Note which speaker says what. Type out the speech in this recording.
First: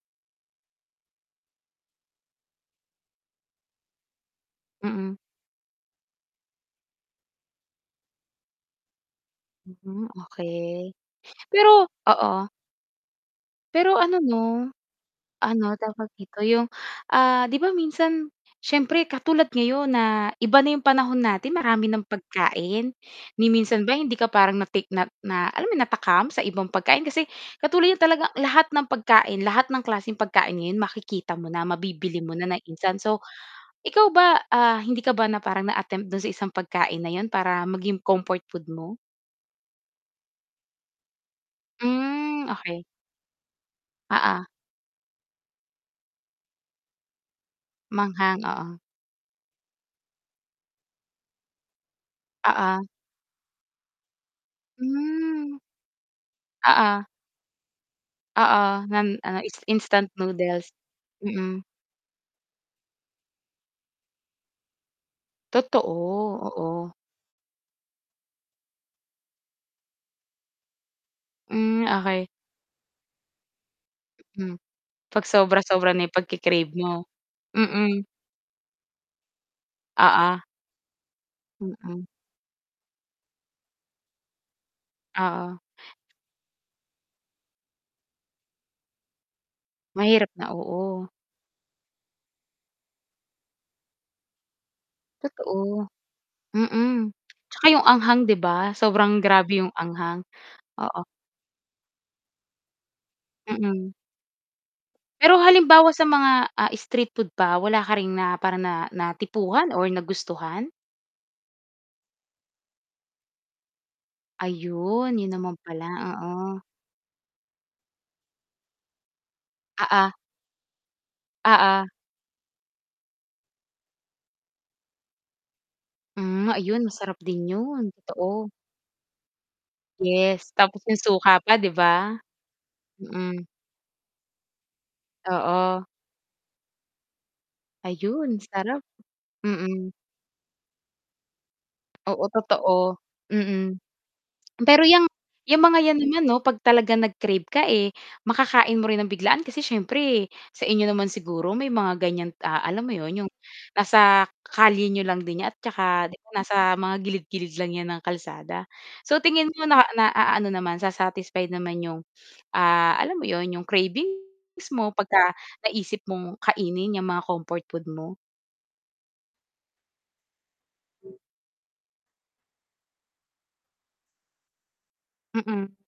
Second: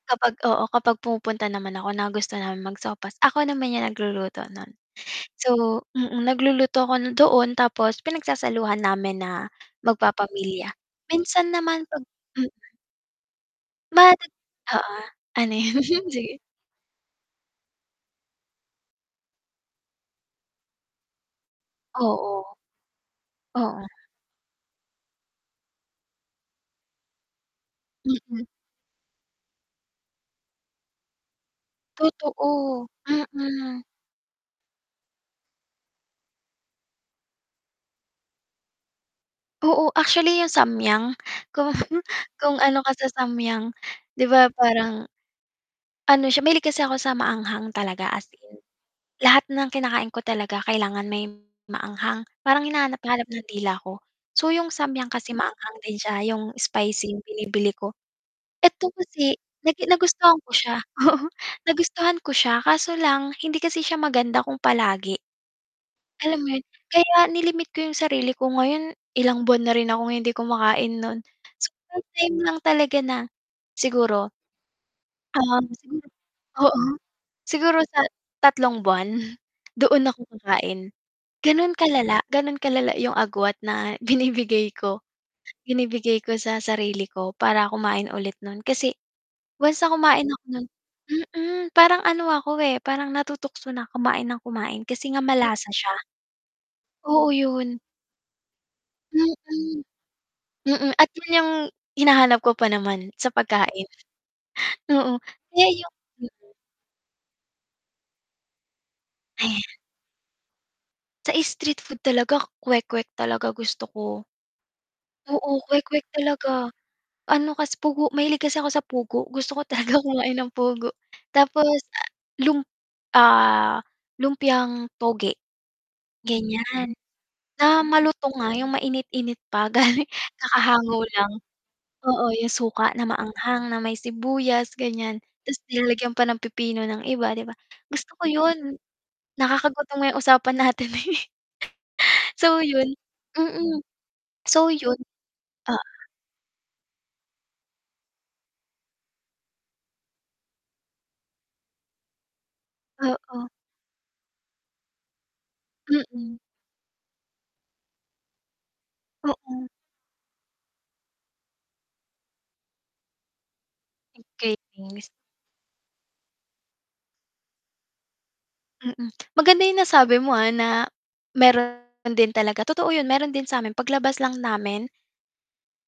Speaker 1: Kapag oo, kapag pumupunta naman ako, nagustuhan mag-sopas, ako naman yan nagluluto nun,
Speaker 2: Mm.
Speaker 1: so mm, nagluluto ako doon tapos pinagsasaluhan namin na
Speaker 2: Mm,
Speaker 1: magpapamilya,
Speaker 2: okay.
Speaker 1: minsan naman
Speaker 2: Pero
Speaker 1: pag
Speaker 2: oo
Speaker 1: hmm
Speaker 2: Pero ano
Speaker 1: [unintelligible]
Speaker 2: no,
Speaker 1: oo, ano
Speaker 2: ano,
Speaker 1: 'yun,
Speaker 2: tawag
Speaker 1: sige.
Speaker 2: dito yung, ah, 'di ba, minsan siyempre katulad ngayon na iba na yung panahon natin, marami ng
Speaker 1: Oo.
Speaker 2: pagkain, ni
Speaker 1: Oo.
Speaker 2: minsan ba hindi ka parang natik na na alam mo yun natakam sa ibang pagkain. Kasi katulad niya talaga
Speaker 1: Mm.
Speaker 2: lahat ng pagkain, lahat ng klaseng pagkain ngayon makikita mo na, mabibili mo na ng
Speaker 1: Totoo,
Speaker 2: instant. So,
Speaker 1: Mm.
Speaker 2: ikaw ba, ah, hindi ka ba na parang na-attempt dun sa isang pagkain na yun para maging comfort food mo?
Speaker 1: Oo, actually 'yang Samyang, kung
Speaker 2: Hmm
Speaker 1: kung ano
Speaker 2: okey.
Speaker 1: ka sa Samyang, 'di
Speaker 2: Oo.
Speaker 1: ba, parang ano siya, mahilig kasi ako sa maanghang talaga, as
Speaker 2: Maanghang,
Speaker 1: in,
Speaker 2: oo.
Speaker 1: lahat ng kinakain ko talaga kailangan may maanghang, parang
Speaker 2: Oo.
Speaker 1: hinahanap-hanap ng dila ko, So, yung Samyang kasi
Speaker 2: Hmm.
Speaker 1: maanghang din siya, 'yong
Speaker 2: Oo.
Speaker 1: spicy binibili ko.
Speaker 2: Oo,
Speaker 1: Eto
Speaker 2: nan
Speaker 1: kasi
Speaker 2: ano, ins
Speaker 1: nag
Speaker 2: instant
Speaker 1: nagustuhan ko
Speaker 2: noodles,
Speaker 1: siya oo,
Speaker 2: mm.
Speaker 1: nagustuhan ko siya, kaso lang hindi kasi siya maganda kung palagi.
Speaker 2: Totoo,
Speaker 1: Alam mo yun,
Speaker 2: oo.
Speaker 1: kaya ni-limit ko yung sarili ko ngayon, ilang buwan na rin akong hindi kumakain nun, So
Speaker 2: Hmm,
Speaker 1: may
Speaker 2: okey.
Speaker 1: time lang talaga na siguro
Speaker 2: Hmm, pag
Speaker 1: ah,
Speaker 2: sobra-sobra na
Speaker 1: siguro
Speaker 2: yung pagke-crave
Speaker 1: oo,
Speaker 2: mo?
Speaker 1: siguro sa
Speaker 2: Mm.
Speaker 1: 3 buwan doon ako
Speaker 2: Oo.
Speaker 1: kakain ganun
Speaker 2: Mm.
Speaker 1: kalala, ganun kalala 'yung agwat na binibigay ko,
Speaker 2: Oo.
Speaker 1: binibigay ko sa sarili ko para kumain ulit no'n. Kasi once na kumain
Speaker 2: Mahirap
Speaker 1: ako
Speaker 2: na
Speaker 1: no'n
Speaker 2: oo.
Speaker 1: mm, parang ano ako, eh, parang natutukso na kumain ng kumain kasi nga malasa
Speaker 2: Totoo,
Speaker 1: siya.
Speaker 2: mm,
Speaker 1: Oo
Speaker 2: 'tsaka
Speaker 1: yun.
Speaker 2: yung anghang, 'di ba? Sobrang
Speaker 1: Mm,
Speaker 2: grabe yung anghang,
Speaker 1: mm.
Speaker 2: oo.
Speaker 1: At 'yun 'yung hinahanap ko pa naman sa pagkain.
Speaker 2: Mm.
Speaker 1: Mm,
Speaker 2: Pero
Speaker 1: kaya
Speaker 2: halimbawa
Speaker 1: yung
Speaker 2: sa
Speaker 1: mm.
Speaker 2: mga, ah, street food pa, wala ka ring na parang na
Speaker 1: Ayan.
Speaker 2: natipuhan or nagustuhan?
Speaker 1: Sa street food talaga, kwek-kwek talaga gusto ko.
Speaker 2: Ayun, yun
Speaker 1: Oo
Speaker 2: naman pala
Speaker 1: kwek-kwek talaga,
Speaker 2: oo.
Speaker 1: ano kasi pugo mahilig kasi ako sa pugo gusto ko talaga
Speaker 2: Oo.
Speaker 1: kumain ng pugo tapos,
Speaker 2: Oo.
Speaker 1: ah, lump ah, lumpiang toge.
Speaker 2: Hmm, ayun,
Speaker 1: Ganyan,
Speaker 2: masarap din
Speaker 1: na
Speaker 2: yun,
Speaker 1: malutong nga,
Speaker 2: totoo.
Speaker 1: yung mainit-init pa galing
Speaker 2: Yes, tapos
Speaker 1: kakahango
Speaker 2: 'yung
Speaker 1: lang,
Speaker 2: suka pa, 'di ba?
Speaker 1: oo yung suka na
Speaker 2: Mm.
Speaker 1: maanghang, na may sibuyas, ganyan. 'Tas
Speaker 2: Oo.
Speaker 1: nilalagyan pa ng pipino ng iba 'di ba, gusto ko
Speaker 2: Ayun,
Speaker 1: yun,
Speaker 2: sarap, mm.
Speaker 1: nakakagutom nga yung usapan natin, eh.
Speaker 2: Oo,
Speaker 1: So, yun
Speaker 2: totoo, mm.
Speaker 1: mm, so,
Speaker 2: Pero
Speaker 1: yun,
Speaker 2: 'yang, 'yang mga
Speaker 1: ah.
Speaker 2: yan naman, 'no, pag talaga nag-crave ka, eh, makakain mo rin ng biglaan, kasi syempre sa inyo naman siguro may mga ganyan, ah, alam mo yun yung
Speaker 1: Oo.
Speaker 2: nasa kalye n'yo lang din niya at tsaka, 'di ba,
Speaker 1: Mm.
Speaker 2: nasa mga gilid-gilid lang 'yan ng kalsada. So, tingin mo
Speaker 1: Oo.
Speaker 2: na na-aano naman sa-satisfied naman yung, ah, alam mo 'yun, 'yung cravings mo
Speaker 1: Cravings.
Speaker 2: 'pagka naisip mong kainin yang mga comfort food mo.
Speaker 1: Mm, maganda yung nasabi mo, ah, na meron din talaga totoo, 'yun, meron din samin paglabas lang namin.
Speaker 2: Mm.